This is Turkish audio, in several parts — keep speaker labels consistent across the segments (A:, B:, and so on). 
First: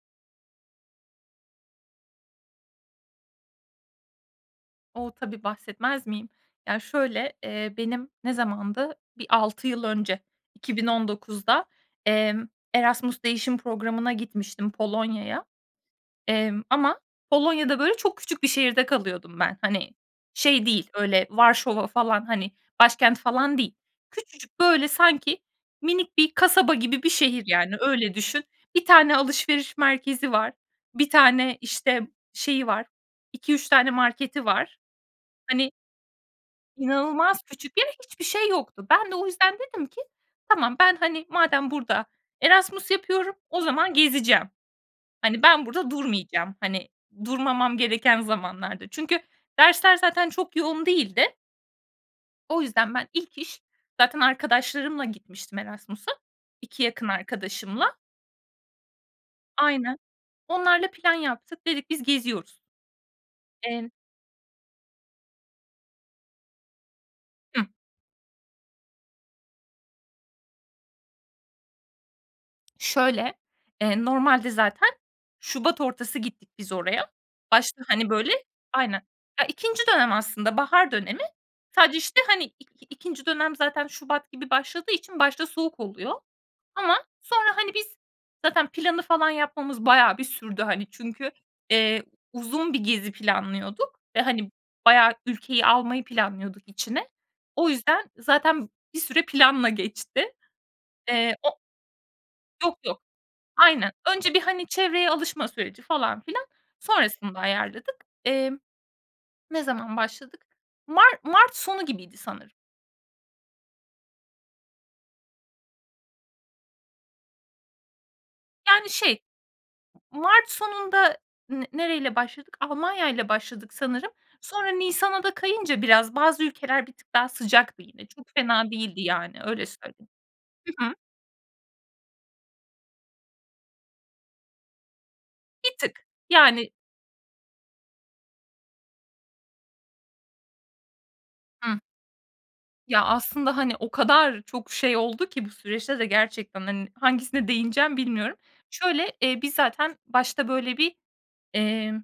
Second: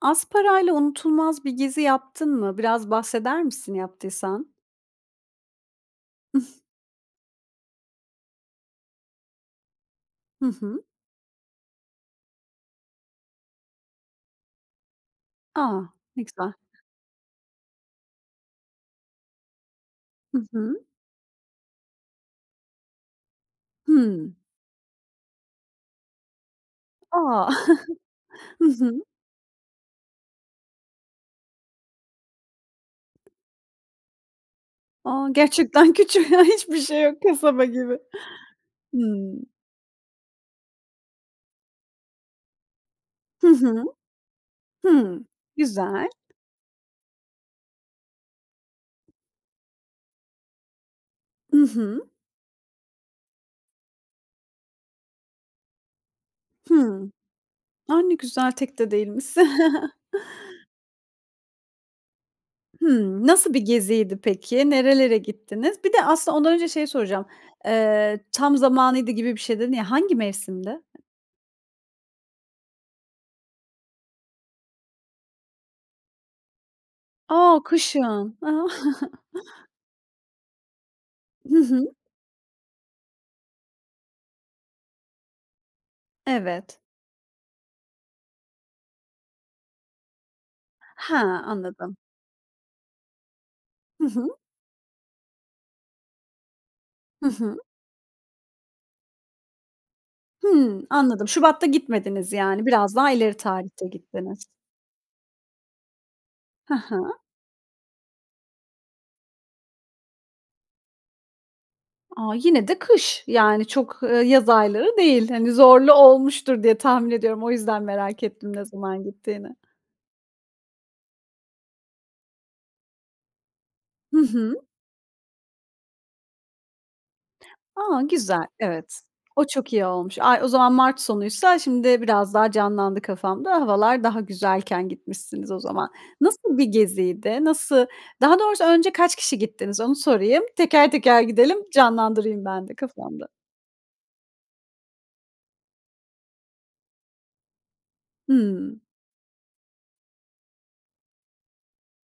A: Az parayla unutulmaz bir gezi yaptın mı? Biraz bahseder misin yaptıysan?
B: O! Tabii, bahsetmez miyim? Ya, şöyle, eee, benim ne zamandı, bir 6 yıl önce
A: Hı
B: iki
A: hı.
B: bin on dokuzda emm, Erasmus Değişim Programı'na gitmiştim Polonya'ya.
A: A! Ne güzel.
B: Emm, ama Polonya'da, böyle, çok küçük bir şehirde kalıyordum ben. Hani,
A: Hı
B: şey
A: hı.
B: değil, öyle Varşova falan, hani, başkent falan değil.
A: Hımm.
B: Küçücük, böyle, sanki minik bir kasaba gibi bir şehir,
A: A!
B: yani, öyle düşün.
A: Hı
B: 1
A: hı.
B: tane alışveriş merkezi var. 1 tane, işte, şeyi var, 2-3 tane marketi var.
A: A!
B: Hani
A: Gerçekten küçük. Hiçbir şey yok.
B: İnanılmaz
A: Kasaba
B: küçük yer.
A: gibi.
B: Hiçbir şey yoktu. Ben de o
A: Hımm.
B: yüzden dedim ki: "Tamam, ben, hani, madem burada Erasmus yapıyorum,
A: Hı
B: o
A: hı.
B: zaman gezeceğim.
A: Hıı,
B: Hani, ben burada
A: güzel.
B: durmayacağım, hani, durmamam gereken zamanlarda." Çünkü dersler zaten çok yoğun değildi.
A: I hı.
B: O yüzden ben ilk iş, zaten arkadaşlarımla gitmiştim Erasmus'a, 2 yakın
A: Hıı.
B: arkadaşımla.
A: A! Ne güzel, tek de değilmişsin.
B: Aynen. Onlarla plan yaptık. Dedik, biz geziyoruz.
A: Hımm, nasıl bir
B: Emm
A: geziydi peki? Nerelere gittiniz? Bir de aslında ondan önce şeyi soracağım,
B: Hı.
A: eee, tam zamanıydı gibi bir şey dedin ya, hangi mevsimdi?
B: Şöyle, eee, normalde zaten şubat ortası gittik biz oraya.
A: A,
B: Başta, hani, böyle
A: kışın. A!
B: Aynen. Ya, 2'nci dönem aslında, bahar dönemi.
A: Hı hı.
B: Sadece, işte, hani, i ikinci dönem zaten şubat gibi başladığı için başta soğuk oluyor.
A: Evet.
B: Ama sonra, hani, biz zaten planı falan yapmamız bayağı bir sürdü, hani, çünkü,
A: Ha, anladım.
B: eee, uzun bir gezi planlıyorduk.
A: Hı
B: Ve,
A: hı.
B: hani, bayağı ülkeyi almayı planlıyorduk içine.
A: Hı hı.
B: O yüzden zaten bir süre planla geçti.
A: Hıı, anladım,
B: Eee, o
A: şubatta gitmediniz, yani.
B: Yok,
A: Biraz
B: yok.
A: daha ileri tarihte
B: Aynen. Önce bir,
A: gittiniz.
B: hani, çevreye alışma süreci falan filan,
A: Hı hı.
B: sonrasında ayarladık. Emm, ne zaman başladık? Mar mart sonu gibiydi
A: A,
B: sanırım.
A: yine de kış. Yani, çok, ııı, yaz ayları değil, hani, zorlu olmuştur diye tahmin ediyorum. O yüzden merak ettim ne
B: Yani,
A: zaman
B: şey
A: gittiğini.
B: mart sonunda n nereyle başladık? Almanya ile başladık sanırım,
A: Hı hı.
B: sonra nisana da kayınca biraz, bazı ülkeler bir tık daha sıcaktı
A: A,
B: yine çok
A: güzel,
B: fena değildi,
A: evet.
B: yani,
A: O
B: öyle
A: çok iyi
B: söyleyeyim.
A: olmuş. Ay o zaman
B: Hı hı.
A: mart sonuysa şimdi biraz daha canlandı kafamda, havalar daha güzelken gitmişsiniz o
B: Bir
A: zaman.
B: tık.
A: Nasıl bir
B: Yani
A: geziydi? Nası Daha doğrusu önce kaç kişi gittiniz onu sorayım? Teker teker gidelim,
B: Hı.
A: canlandırayım ben de
B: Ya,
A: kafamda.
B: aslında, hani, o kadar çok şey oldu ki bu süreçte de gerçekten, hani, hangisine değineceğim bilmiyorum.
A: Hıı.
B: Şöyle, eee, biz zaten başta böyle bir, eee,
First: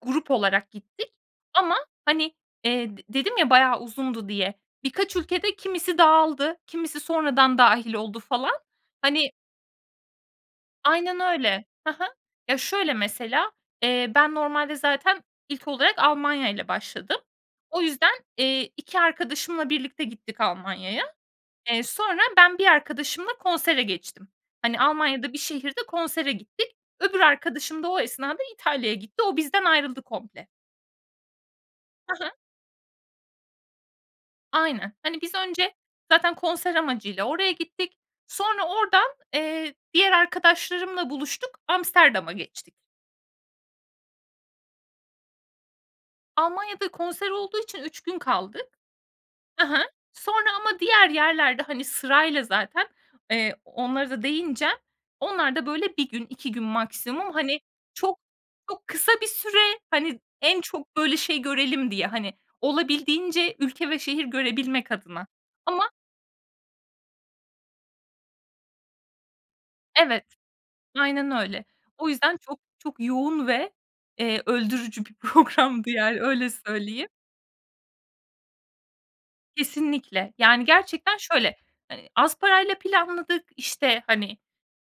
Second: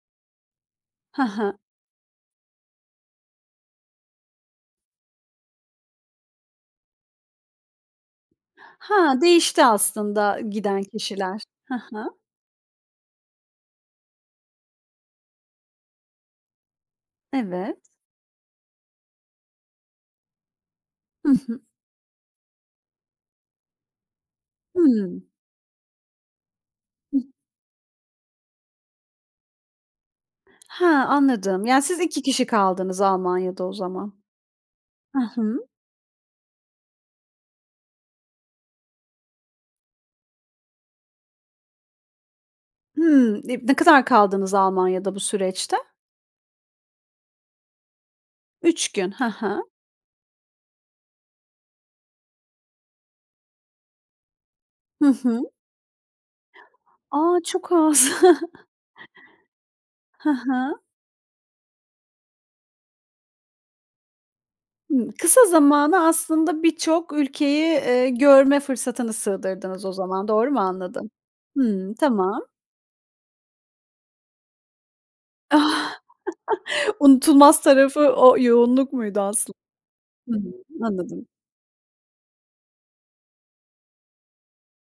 B: grup olarak gittik.
A: Hı hı.
B: Ama, hani, eee, d dedim ya bayağı uzundu diye, birkaç ülkede kimisi dağıldı, kimisi sonradan dâhil oldu falan,
A: Ha,
B: hani
A: değişti aslında giden
B: Aynen
A: kişiler,
B: öyle.
A: hı
B: Hı hı.
A: hı.
B: Ya, şöyle mesela, eee, ben normalde zaten ilk olarak Almanya'yla başladım.
A: Evet.
B: O yüzden, eee, 2 arkadaşımla birlikte gittik Almanya'ya.
A: Hı hı.
B: Eee, sonra ben bir arkadaşımla konsere geçtim. Hani,
A: Hıı.
B: Almanya'da bir şehirde konsere gittik. Öbür
A: Hıh.
B: arkadaşım da o esnada İtalya'ya gitti. O, bizden ayrıldı komple.
A: Ha, anladım. Ya, siz 2
B: Hı hı.
A: kişi kaldınız Almanya'da o zaman.
B: Aynen.
A: Hı
B: Hani, biz
A: hı.
B: önce zaten konser amacı ile oraya gittik. Sonra oradan, eee, diğer arkadaşlarımla buluştuk, Amsterdam'a geçtik.
A: Hıı. E Ne kadar kaldınız Almanya'da bu süreçte?
B: Almanya'da konser olduğu için 3 gün kaldık.
A: 3 gün, hı hı.
B: Hı hı. Sonra ama diğer yerlerde, hani, sırayla zaten, eee -onlara da değineceğim
A: Hı hı.
B: onlar da böyle 1 gün, 2 gün maksimum,
A: A,
B: hani,
A: çok az.
B: çok çok kısa bir süre, hani,
A: Hı
B: en
A: hı.
B: çok böyle şey görelim diye, hani, olabildiğince ülke ve şehir görebilmek
A: Hıı.
B: adına.
A: Kısa
B: Ama
A: zamana aslında birçok ülkeyi, eee, görme fırsatını sığdırdınız o
B: Evet.
A: zaman, doğru mu anladım?
B: Aynen öyle.
A: Hıı,
B: O yüzden
A: tamam.
B: çok çok yoğun ve, eee, öldürücü bir programdı, yani, öyle söyleyeyim.
A: Unutulmaz tarafı o yoğunluk muydu aslın
B: Kesinlikle,
A: Hı,
B: yani, gerçekten
A: anladım.
B: şöyle; hani, az parayla planladık, işte, hani,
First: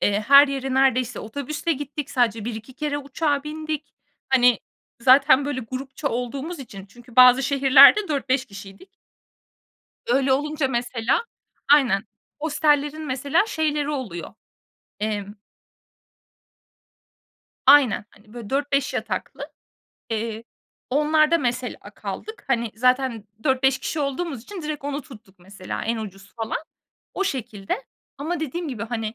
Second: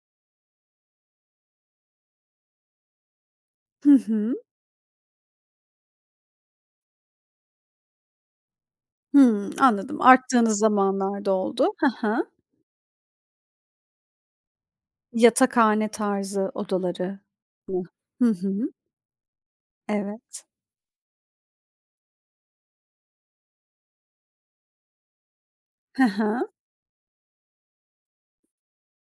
B: eee, her yere neredeyse otobüsle gittik, sadece 1-2 kere uçağa
A: Hı
B: bindik.
A: hı.
B: Hani, zaten böyle grupça olduğumuz için. Çünkü bazı şehirlerde 4-5 kişiydik.
A: Hıı, anladım,
B: Öyle
A: arttığınız
B: olunca mesela
A: zamanlarda oldu.
B: Aynen,
A: Hı hı.
B: hostellerin mesela şeyleri oluyor; emm
A: Yatakhane tarzı odaları mı?
B: Aynen,
A: Hı
B: hani, böyle dört
A: hı.
B: beş yataklı, eee,
A: Evet.
B: onlarda mesela kaldık. Hani, zaten 4-5 kişi olduğumuz için direkt onu tuttuk mesela en
A: Hı
B: ucuz
A: hı.
B: falan, o şekilde. Ama dediğim gibi, hani,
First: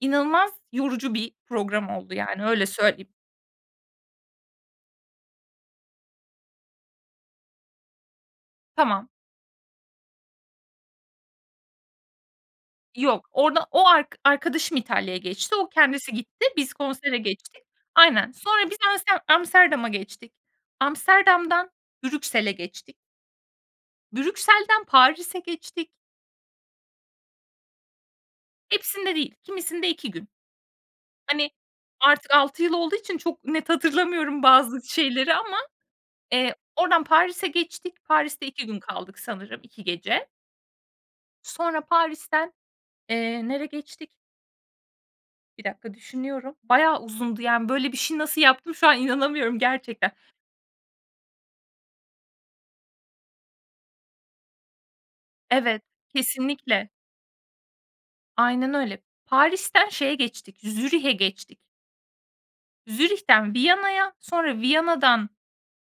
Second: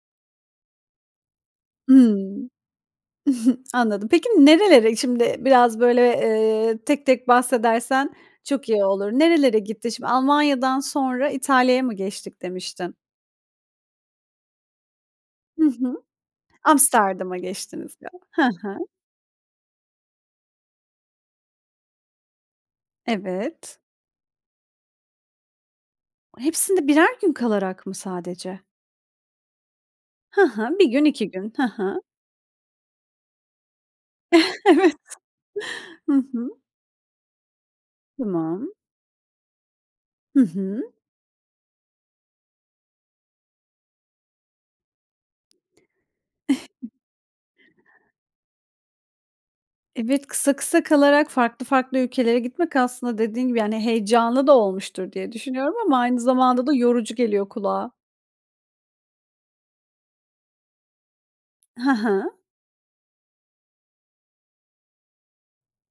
B: inanılmaz yorucu bir program oldu,
A: Hıı,
B: yani, öyle söyleyeyim.
A: anladım. Peki, nerelere şimdi biraz, böyle, eee, tek tek bahsedersen çok iyi
B: Tamam.
A: olur. Nerelere gittin şimdi? Almanya'dan sonra İtalya'ya mı geçtik demiştin?
B: Yok. Orada o ark arkadaşım İtalya'ya geçti.
A: Hı
B: O,
A: hı.
B: kendisi gitti. Biz konsere
A: Amsterdam'a
B: geçtik.
A: geçtiniz ya.
B: Aynen.
A: Hı
B: Sonra biz
A: hı.
B: amste Amsterdam'a geçtik. Amsterdam'dan Brüksel'e geçtik.
A: Evet.
B: Brüksel'den Paris'e geçtik.
A: Hepsinde birer gün kalarak mı sadece?
B: Hepsinde değil. Kimisinde 2 gün.
A: Hı hı, 1 gün, 2
B: Hani,
A: gün. Hı hı.
B: artık 6 yıl olduğu için çok net hatırlamıyorum bazı
A: Evet.
B: şeyleri ama,
A: Hı hı.
B: eee, oradan Paris'e geçtik. Paris'te 2
A: Tamam.
B: gün kaldık sanırım, 2 gece.
A: Hı hı.
B: Sonra Paris'ten, eee, nereye geçtik? 1 dakika. Düşünüyorum. Bayağı uzundu, yani, böyle bir şeyi nasıl yaptım şu an inanamıyorum gerçekten.
A: Evet, kısa kısa kalarak farklı farklı ülkelere gitmek aslında dediğin gibi, yani, heyecanlı da olmuştur diye düşünüyorum
B: Evet,
A: ama aynı zamanda da
B: kesinlikle.
A: yorucu geliyor kulağa.
B: Aynen öyle. Paris'ten şeye geçtik, Zürih'e geçtik.
A: Hı hı.
B: Zürih'ten Viyana'ya, sonra Viyana'dan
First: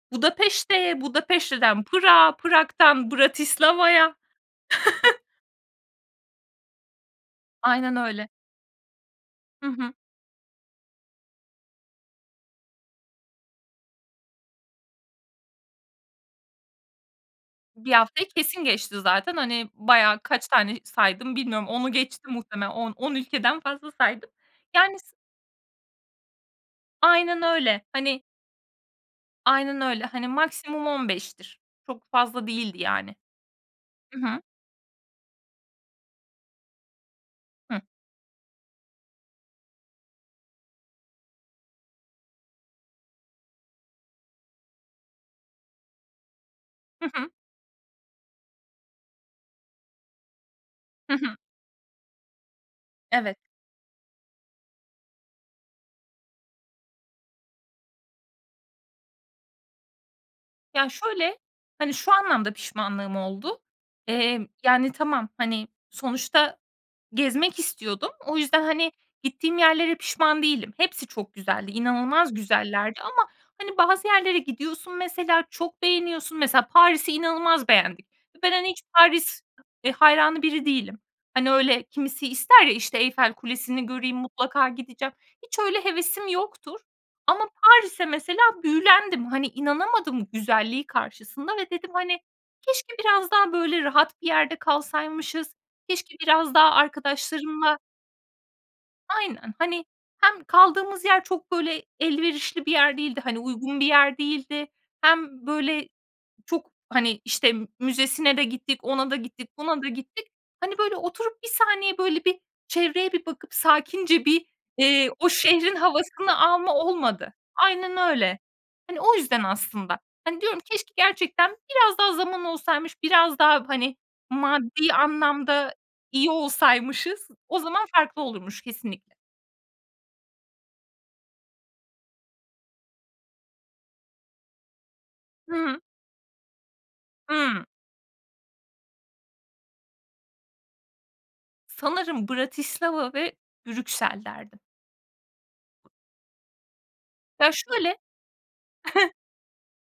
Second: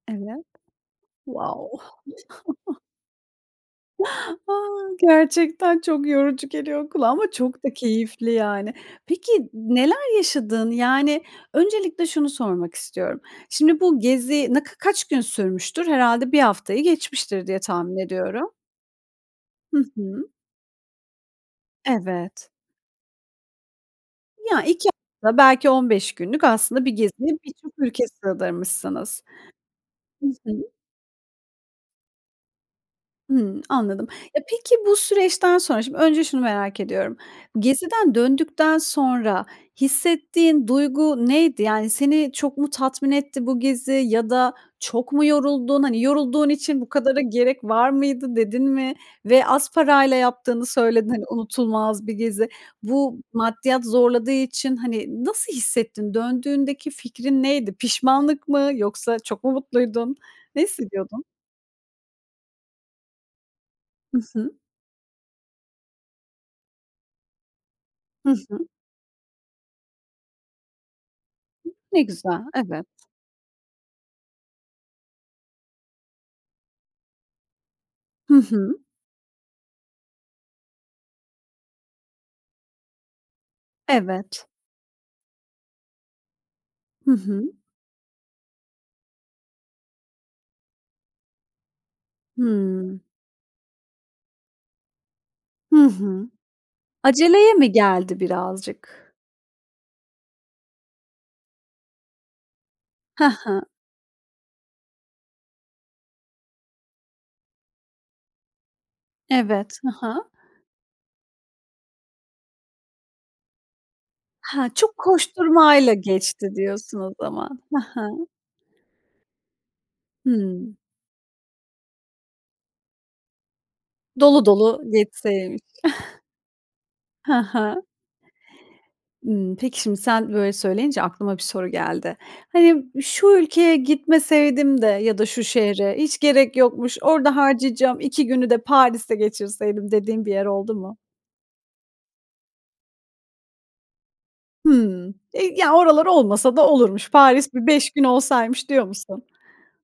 A: Evet.
B: Budapeşte'ye,
A: Wow!
B: Budapeşte'den Prag'a, Prag'tan Bratislava'ya.
A: A! Gerçekten çok yorucu geliyor kulağa ama çok da
B: Aynen öyle.
A: keyifli, yani. Peki
B: I hı.
A: neler yaşadın? Yani, öncelikle şunu sormak istiyorum. Şimdi bu gezi ne ka kaç gün sürmüştür? Herhâlde 1 haftayı geçmiştir diye
B: 1
A: tahmin
B: haftayı
A: ediyorum.
B: kesin geçti zaten. Hani,
A: Hı
B: bayağı
A: hı.
B: kaç tane saydım bilmiyorum, 10'u geçti
A: Evet.
B: muhtemelen. On on ülkeden fazla saydım.
A: Ya, 2
B: Yani, s
A: hafta, belki 15 günlük. Aslında bir geziye
B: Aynen
A: birçok
B: öyle,
A: ülke
B: hani
A: sığdırmışsınız.
B: Aynen öyle.
A: I
B: Hani,
A: hı.
B: maksimum 15'tir Çok fazla değildi, yani.
A: Hımm, anladım.
B: I
A: E,
B: hı.
A: peki bu süreçten sonra, şimdi önce şunu merak ediyorum.
B: Hıh.
A: Geziden döndükten sonra hissettiğin duygu neydi? Yani, seni çok mu tatmin etti bu gezi ya da çok mu yoruldun? Hani, yorulduğun için bu
B: Hı
A: kadara
B: hı.
A: gerek var mıydı dedin mi? Ve az parayla yaptığını söyledin.
B: Hı
A: Hani,
B: hı.
A: unutulmaz bir gezi. Bu
B: Evet.
A: maddiyat zorladığı için, hani, nasıl hissettin? Döndüğündeki fikrin neydi? Pişmanlık mı, yoksa çok mu mutluydun? Ne
B: Ya,
A: hissediyordun?
B: şöyle, hani, şu anlamda pişmanlığım oldu.
A: I
B: Eee,
A: hı.
B: yani, tamam, hani, sonuçta gezmek istiyordum.
A: Hı
B: O
A: hı.
B: yüzden, hani, gittiğim yerlere pişman değilim. Hepsi çok güzeldi.
A: Ne
B: İnanılmaz
A: güzel, evet.
B: güzellerdi ama, hani, bazı yerlere gidiyorsun mesela çok beğeniyorsun. Mesela, Paris'i inanılmaz beğendik
A: Hı
B: ve ben, hani,
A: hı.
B: hiç Paris, eee, hayranı biri değilim. Hani, öyle kimisi ister ya, işte, Eyfel Kulesi'ni göreyim,
A: Evet.
B: mutlaka gideceğim. Hiç öyle hevesim yoktur.
A: Hı
B: Ama
A: hı.
B: Paris'e mesela büyülendim. Hani, inanamadım güzelliği karşısında ve dedim, hani, keşke
A: Hıı.
B: biraz daha, böyle, rahat bir yerde kalsaymışız.
A: Hı
B: Keşke
A: hı.
B: biraz daha
A: Aceleye mi
B: arkadaşlarımla
A: geldi birazcık?
B: Aynen. Hani, hem kaldığımız yer çok, böyle, elverişli bir yer değildi,
A: Hı
B: hani,
A: hı.
B: uygun bir yer değildi. Hem, böyle, çok, hani, işte, müzesine de gittik, ona da gittik,
A: Evet,
B: buna da
A: hı
B: gittik.
A: hı.
B: Hani, böyle, oturup bir saniye böyle bir çevreye bir bakıp sakince bir,
A: Ha, çok
B: eee, o şehrin
A: koşturmayla
B: havasını
A: geçti
B: alma
A: diyorsun o
B: olmadı.
A: zaman. Hı
B: Aynen
A: hı.
B: öyle. Hani, o yüzden aslında. Hani, diyorum
A: Hıı.
B: keşke gerçekten biraz daha zaman olsaymış, biraz daha, hani,
A: Dolu dolu
B: maddi
A: yetseymiş.
B: anlamda iyi olsaymışız.
A: Hı
B: O
A: hı.
B: zaman farklı olurmuş kesinlikle.
A: Imm, peki şimdi sen böyle söyleyince aklıma bir soru geldi. Hani, şu ülkeye gitmeseydim de ya da şu
B: Hı hı.
A: şehre. Hiç gerek yokmuş. Orada
B: Hıı.
A: harcayacağım 2 günü de Paris'te geçirseydim, dediğin bir yer oldu mu?
B: Sanırım Bratislava ve Brüksel derdim.
A: Hımm. E, ya, oralar olmasa da olurmuş.
B: Ya
A: Paris bir 5
B: şöyle
A: gün olsaymış diyor musun?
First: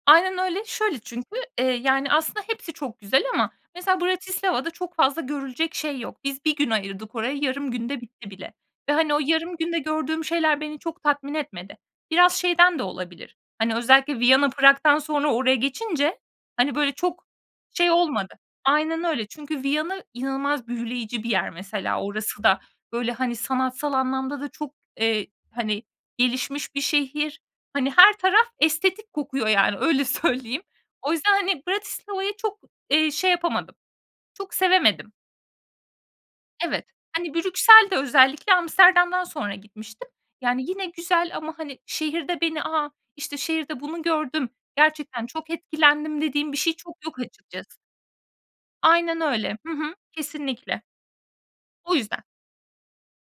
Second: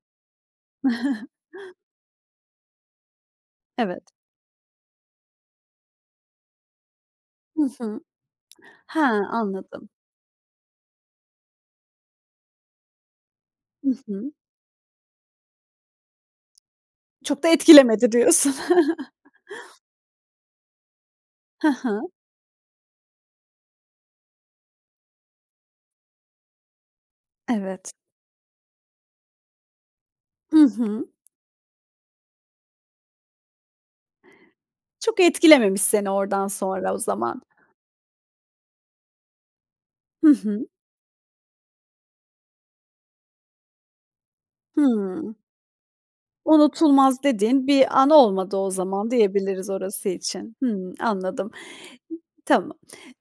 B: Aynen öyle. Şöyle çünkü, eee, yani, aslında hepsi çok güzel ama mesela
A: Evet.
B: Bratislava'da çok fazla görülecek şey yok. Biz 1 gün ayırdık oraya.
A: Hı
B: Yarım
A: hı.
B: günde bitti bile ve,
A: Ha,
B: hani, o yarım günde
A: anladım.
B: gördüğüm şeyler beni çok tatmin etmedi. Biraz şeyden de olabilir. Hani,
A: Hı
B: özellikle
A: hı.
B: Viyana, Prag'dan sonra oraya geçince, hani, böyle, çok
A: Çok da
B: şey
A: etkilemedi
B: olmadı.
A: diyorsun.
B: Aynen öyle. Çünkü Viyana inanılmaz büyüleyici bir yer
A: Hı
B: mesela.
A: hı.
B: Orası da, böyle, hani, sanatsal anlamda da çok, eee, hani, gelişmiş bir şehir. Hani,
A: Evet.
B: her taraf estetik kokuyor, yani, öyle
A: Hı
B: söyleyeyim.
A: hı.
B: O yüzden, hani, Bratislava'yı çok, eee, şey yapamadım, çok sevemedim.
A: Çok etkilememiş seni oradan
B: Evet.
A: sonra o
B: Hani,
A: zaman.
B: Brüksel de özellikle Amsterdam'dan sonra gitmiştim.
A: Hı
B: Yani,
A: hı.
B: yine güzel ama, hani, şehirde beni A! İşte, şehirde bunu gördüm, gerçekten
A: Hıı.
B: çok etkilendim dediğim bir şey çok yok
A: Unutulmaz dediğin
B: açıkçası.
A: bir an olmadı o zaman
B: Aynen öyle,
A: diyebiliriz
B: hı hı.
A: orası için.
B: Kesinlikle.
A: Hımm, anladım.
B: Bu yüzden.
A: Tamam.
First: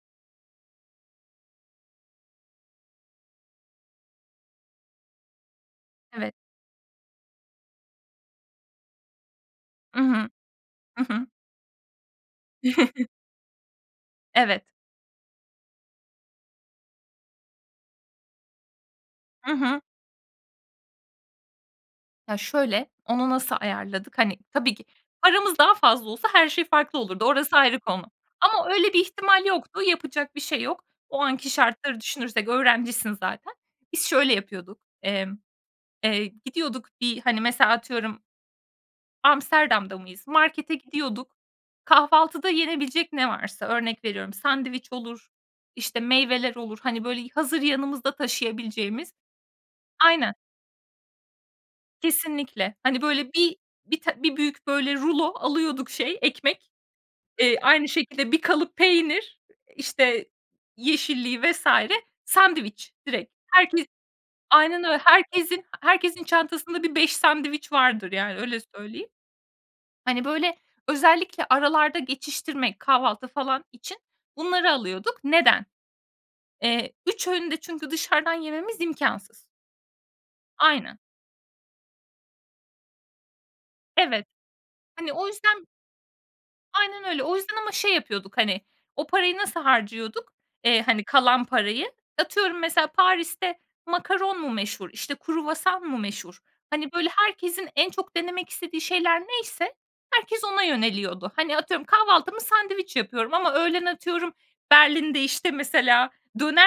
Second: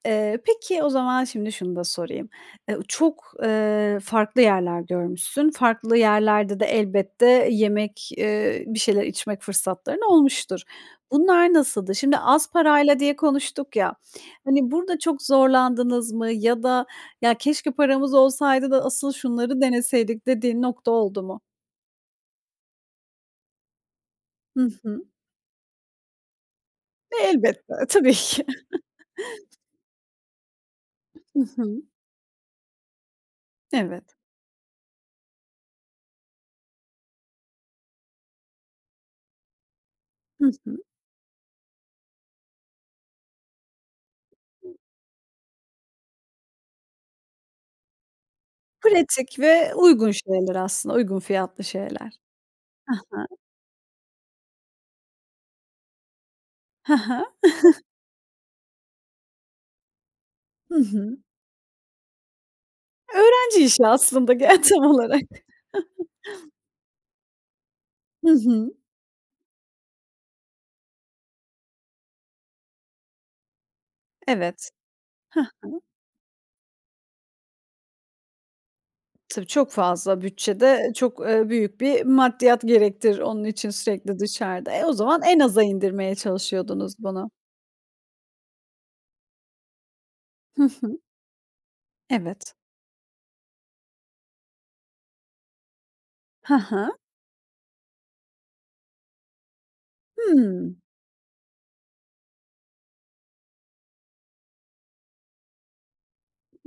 A: Eee, peki o zaman şimdi şunu da sorayım. Eee, çok, eee, farklı yerler görmüşsün, farklı
B: Evet.
A: yerlerde de elbette yemek, eee bir şeyler içmek
B: I
A: fırsatların
B: hı.
A: olmuştur.
B: Hı hı.
A: Bunlar nasıldı? Şimdi az parayla diye konuştuk ya,
B: Evet.
A: hani, burada çok zorlandınız mı ya da ya keşke paramız olsaydı da asıl
B: I
A: şunları
B: hı.
A: deneseydik dediğin nokta oldu mu?
B: Ya, şöyle, onu nasıl ayarladık? Hani,
A: Hı
B: tabii ki
A: hı.
B: paramız daha fazla olsa her şey farklı
A: E
B: olurdu orası
A: elbette,
B: ayrı konu.
A: tabii ki.
B: Ama öyle bir ihtimal yoktu. Yapacak bir şey yok. O
A: I
B: anki
A: hı.
B: şartları düşünürsek öğrencisin zaten. Biz
A: Evet.
B: şöyle yapıyorduk. Emm, eee, gidiyorduk bir, hani, mesela atıyorum Amsterdam'da mıyız?
A: Hı
B: Markete
A: hı.
B: gidiyorduk. Kahvaltıda yenebilecek ne varsa, örnek veriyorum, sandviç olur, işte, meyveler olur, hani, böyle, hazır yanımızda taşıyabileceğimiz
A: Pratik ve uygun
B: Aynen.
A: şeyler aslında, uygun fiyatlı şeyler.
B: Kesinlikle.
A: Hı
B: Hani,
A: hı.
B: böyle, bir bir ta bir büyük, böyle, rulo alıyorduk şey, ekmek,
A: Hı hı.
B: eee, aynı şekilde bir kalıp peynir, işte,
A: Hı hı.
B: yeşilliği vs. sandviç direkt.
A: Öğrenci işi
B: Herkes
A: aslında ge
B: Aynen
A: tam
B: öyle.
A: olarak.
B: Herkesin herkesin çantasında bir 5 sandviç vardır,
A: Hı
B: yani, öyle
A: hı.
B: söyleyeyim. Hani, böyle, özellikle aralarda geçiştirmek, kahvaltı falan için
A: Evet,
B: bunları alıyorduk.
A: hı
B: Neden?
A: hı.
B: Eee, 3 öğünü de çünkü dışarıdan yememiz imkânsız.
A: Tabii, çok fazla bütçede.
B: Aynen.
A: Çok, eee, büyük bir maddiyat gerektirir onun için sürekli
B: Evet,
A: dışarıda. E, o
B: hani,
A: zaman
B: o
A: en aza
B: yüzden
A: indirmeye çalışıyordunuz
B: Aynen öyle.
A: bunu.
B: O yüzden ama şey yapıyorduk, hani, o parayı nasıl harcıyorduk,
A: Hı
B: eee,
A: hı.
B: hani, kalan parayı?
A: Evet.
B: Atıyorum mesela Paris'te makaron mu meşhur, işte, kruvasan mı meşhur,
A: Hı
B: hani,
A: hı.
B: böyle, herkesin en çok denemek istediği şeyler neyse herkes ona
A: Hımm.
B: yöneliyordu. Hani, atıyorum kahvaltımı sandviç yapıyorum ama öğlen atıyorum Berlin'de, işte, mesela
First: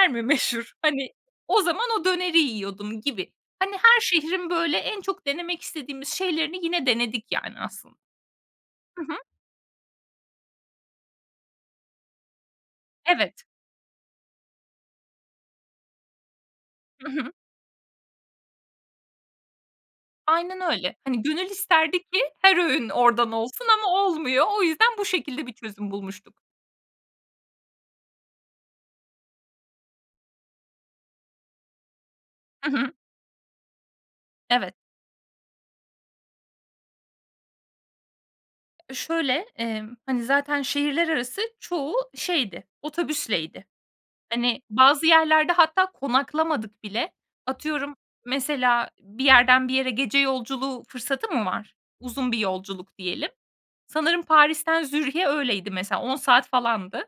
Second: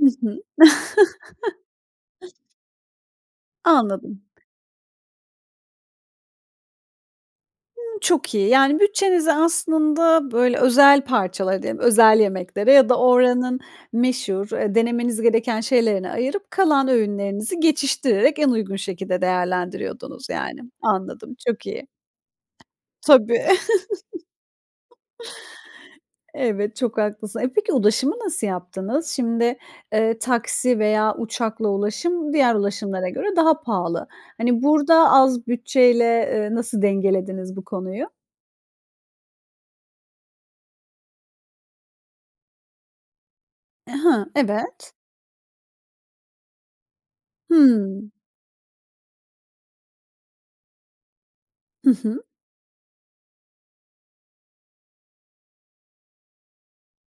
A: Hı
B: mi
A: hı.
B: meşhur? Hani, o zaman o döneri yiyordum gibi. Hani, her
A: Anladım.
B: şehrin, böyle, en çok denemek istediğimiz şeylerini yine denedik, yani, aslın
A: Imm, çok iyi. Yani,
B: Hı hı.
A: bütçenizi aslında, böyle, özel parçalara diyelim, özel yemeklere ya da
B: Evet.
A: oranın meşhur, eee, denemeniz gereken şeylerine ayırıp kalan
B: Hı hı.
A: öğünlerinizi geçiştirerek en uygun şekilde değerlendiriyordunuz,
B: Aynen
A: yani.
B: öyle. Hani,
A: Anladım,
B: gönül
A: çok iyi.
B: isterdi ki her öğün oradan
A: Tabii.
B: olsun ama olmuyor. O yüzden bu şekilde bir çözüm bulmuştuk.
A: Evet, çok haklısın. E, peki ulaşımı nasıl yaptınız? Şimdi, eee, taksi veya uçakla ulaşım diğer
B: I hı.
A: ulaşımlara göre daha pahalı. Hani,
B: Evet.
A: burada az bütçeyle, eee, nasıl dengelediniz bu konuyu?
B: Şöyle, emm, hani, zaten şehirler arası çoğu şeydi, otobüsleydi.
A: Eee, hı,
B: Hani,
A: evet.
B: bazı yerlerde hatta konaklamadık bile. Atıyorum
A: Hımm.
B: mesela bir yerden bir yere gece yolculuğu fırsatı mı var?
A: Hı hı.
B: Uzun bir yolculuk diyelim. Sanırım Paris'ten Zürih'e öyleydi mesela. 10 saat falandı.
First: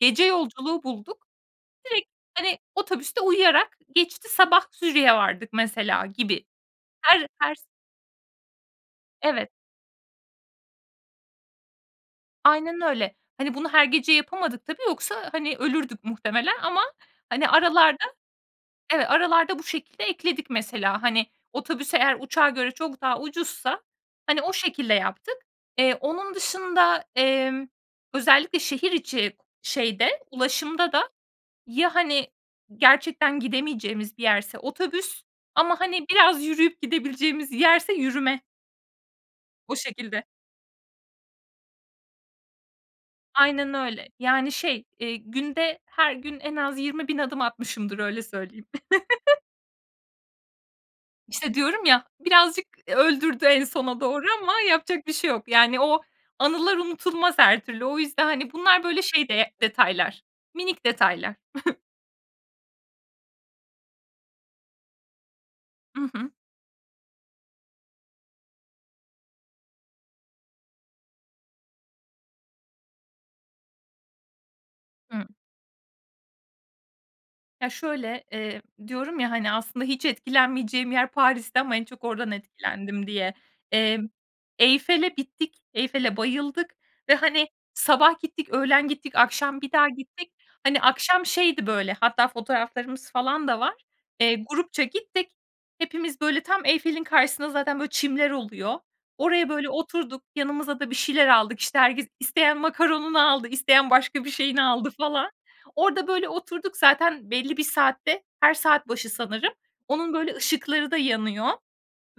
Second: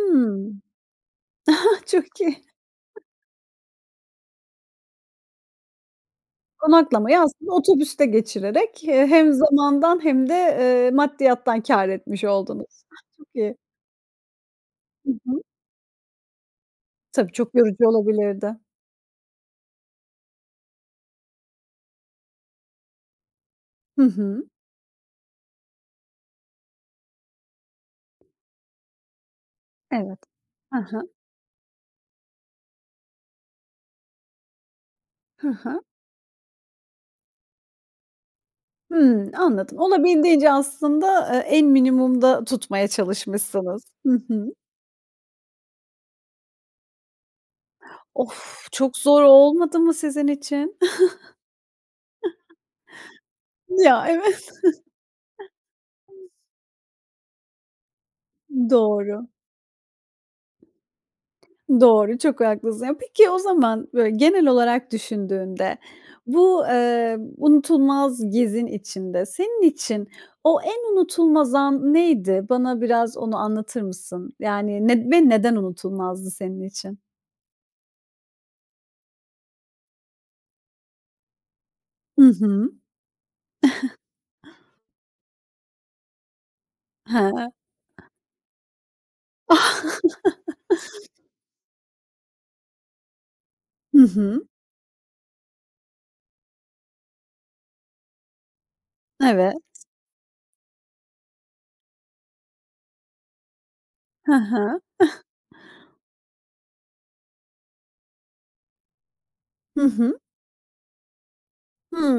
B: Gece yolculuğu bulduk. Direkt,
A: Çok iyi.
B: hani, otobüste uyuyarak geçti, sabah Zürih'e vardık mesela gibi.
A: Konaklamayı
B: Her
A: aslında
B: her s
A: otobüste geçirerek, eee, hem
B: Evet.
A: zamandan hem de, eee, maddiyattan kâr etmiş
B: Aynen
A: oldunuz. Ah,
B: öyle.
A: çok
B: Hani,
A: iyi.
B: bunu her gece yapamadık tabii
A: Hı
B: yoksa,
A: hı.
B: hani, ölürdük muhtemelen ama,
A: Tabii,
B: hani,
A: çok yorucu
B: aralarda
A: olabilirdi.
B: Evet, aralarda bu şekilde ekledik mesela. Hani, otobüs eğer uçağa göre çok daha ucuzsa,
A: Hı
B: hani,
A: hı.
B: o şekilde yaptık. Eee, onun dışında, emm, özellikle şehir içi
A: Evet,
B: şeyde,
A: hı
B: ulaşımda da
A: hı.
B: ya, hani, gerçekten gidemeyeceğimiz bir yerse otobüs
A: Hı
B: ama,
A: hı.
B: hani, biraz yürüyüp gidebileceğimiz yerse yürüme.
A: Hımm,
B: O
A: anladım.
B: şekilde.
A: Olabildiğince aslında, eee, en minimumda tutmaya
B: Aynen
A: çalışmışsınız,
B: öyle,
A: hı
B: yani,
A: hı.
B: şey, eee, günde her gün en az 20.000 adım atmışımdır, öyle söyleyeyim.
A: Of, çok zor olmadı mı sizin için?
B: İşte, diyorum ya, birazcık, eee, öldürdü en sona
A: Ya,
B: doğru
A: evet.
B: ama yapacak bir şey yok. Yani, o anılar unutulmaz her türlü. O yüzden, hani, bunlar, böyle, şey
A: Doğru.
B: değe detaylar, minik detaylar.
A: Doğru, çok haklısın. Ya, peki o zaman, böyle, genel olarak düşündüğünde
B: I hı.
A: bu, eee, unutulmaz gezin içinde senin için o en unutulmaz an neydi? Bana biraz onu anlatır mısın? Yani, ned
B: Hı.
A: ve neden unutulmazdı senin için?
B: Ya, şöyle, eee, diyorum ya, hani, aslında hiç etkilenmeyeceğim yer Paristi ama en çok
A: Hı
B: oradan
A: hı.
B: etkilendim diye. Emm, Eyfel'e bittik, Eyfel'e bayıldık ve, hani,
A: Hıı.
B: sabah gittik, öğlen gittik, akşam bir daha gittik. Hani, akşam şeydi, böyle, hatta fotoğraflarımız falan da var.
A: Hı
B: Eee,
A: hı.
B: grupça gittik. Hepimiz, böyle, tam Eyfel'in karşısında zaten, böyle, çimler oluyor. Oraya,
A: Evet.
B: böyle, oturduk, yanımıza da bir şeyler aldık, işte, herkes, isteyen macaron'unu aldı, isteyen başka bir
A: Hı
B: şeyini
A: hı.
B: aldı falan. Orada, böyle, oturduk. Zaten belli bir saatte, her saat başı sanırım,
A: Hı
B: onun,
A: hı.
B: böyle, ışıkları da yanıyor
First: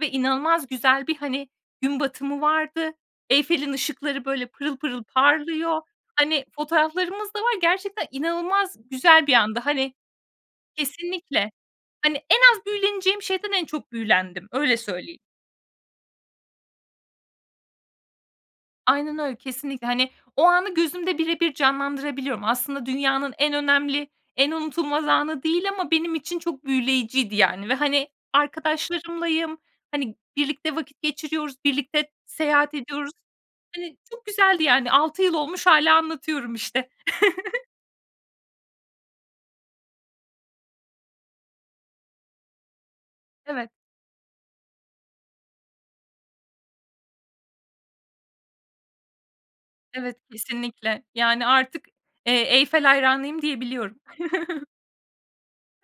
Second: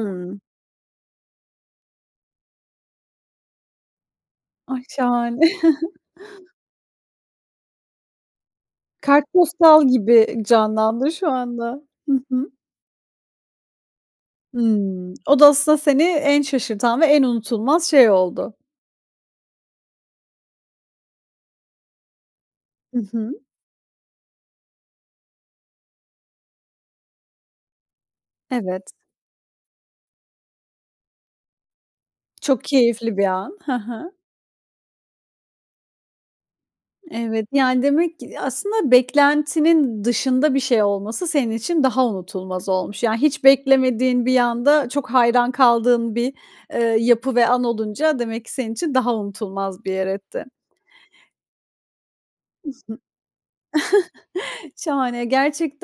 B: ve inanılmaz güzel bir, hani, gün batımı vardı. Eyfel'in ışıkları, böyle, pırıl
A: Ay!
B: pırıl
A: Şahane.
B: parlıyor. Hani, fotoğraflarımız da var. Gerçekten inanılmaz güzel bir andı.
A: Kartpostal
B: Hani
A: gibi, eee, canlandı şu
B: Kesinlikle.
A: anda.
B: Hani,
A: Hı
B: en
A: hı.
B: az büyüleneceğim şeyden en çok büyülendim. Öyle
A: Imm,
B: söyleyeyim.
A: o da aslında seni en şaşırtan ve en unutulmaz şey oldu.
B: Aynen öyle. Kesinlikle. Hani, o anı gözümde birebir canlandırabiliyorum. Aslında
A: I hı.
B: dünyanın en önemli, en unutulmaz anı değil ama benim için çok büyüleyiciydi, yani, ve, hani,
A: Evet.
B: arkadaşlarımlayım, hani, birlikte vakit geçiriyoruz, birlikte
A: Çok
B: seyahat ediyoruz.
A: keyifli bir an, hı
B: Hani,
A: hı.
B: çok güzeldi, yani. 6 yıl olmuş hâlâ anlatıyorum, işte.
A: Evet, yani, demek ki, ya, aslında beklentinin dışında bir şey olması senin için daha unutulmaz olmuş. Yani, hiç
B: Evet.
A: beklemediğin bir anda çok hayran kaldığın bir, eee, yapı ve an olunca demek ki senin için daha unutulmaz bir yer
B: Evet,
A: etti.
B: kesinlikle. Yani, artık, eee,
A: I hı.
B: Eyfel hayranıyım diyebiliyorum.
A: Şahane,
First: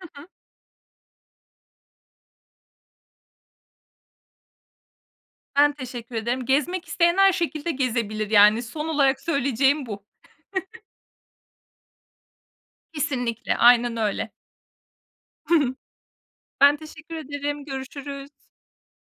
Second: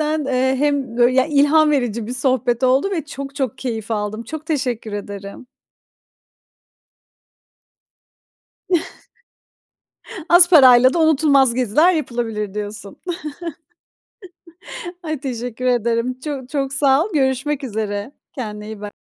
B: Hı hı.
A: eee, hem bö yani, ilham verici bir sohbet oldu ve çok çok keyif aldım, çok teşekkür ederim.
B: Ben teşekkür ederim. Gezmek isteyen her şekilde gezebilir, yani. Son olarak söyleyeceğim bu.
A: Az parayla da unutulmaz geziler yapılabilir diyorsun.
B: Kesinlikle. Aynen öyle.
A: Ay, teşekkür ederim. Ço çok
B: Ben
A: sağ ol.
B: teşekkür
A: Görüşmek
B: ederim.
A: üzere.
B: Görüşürüz.
A: Kendine iyi bak.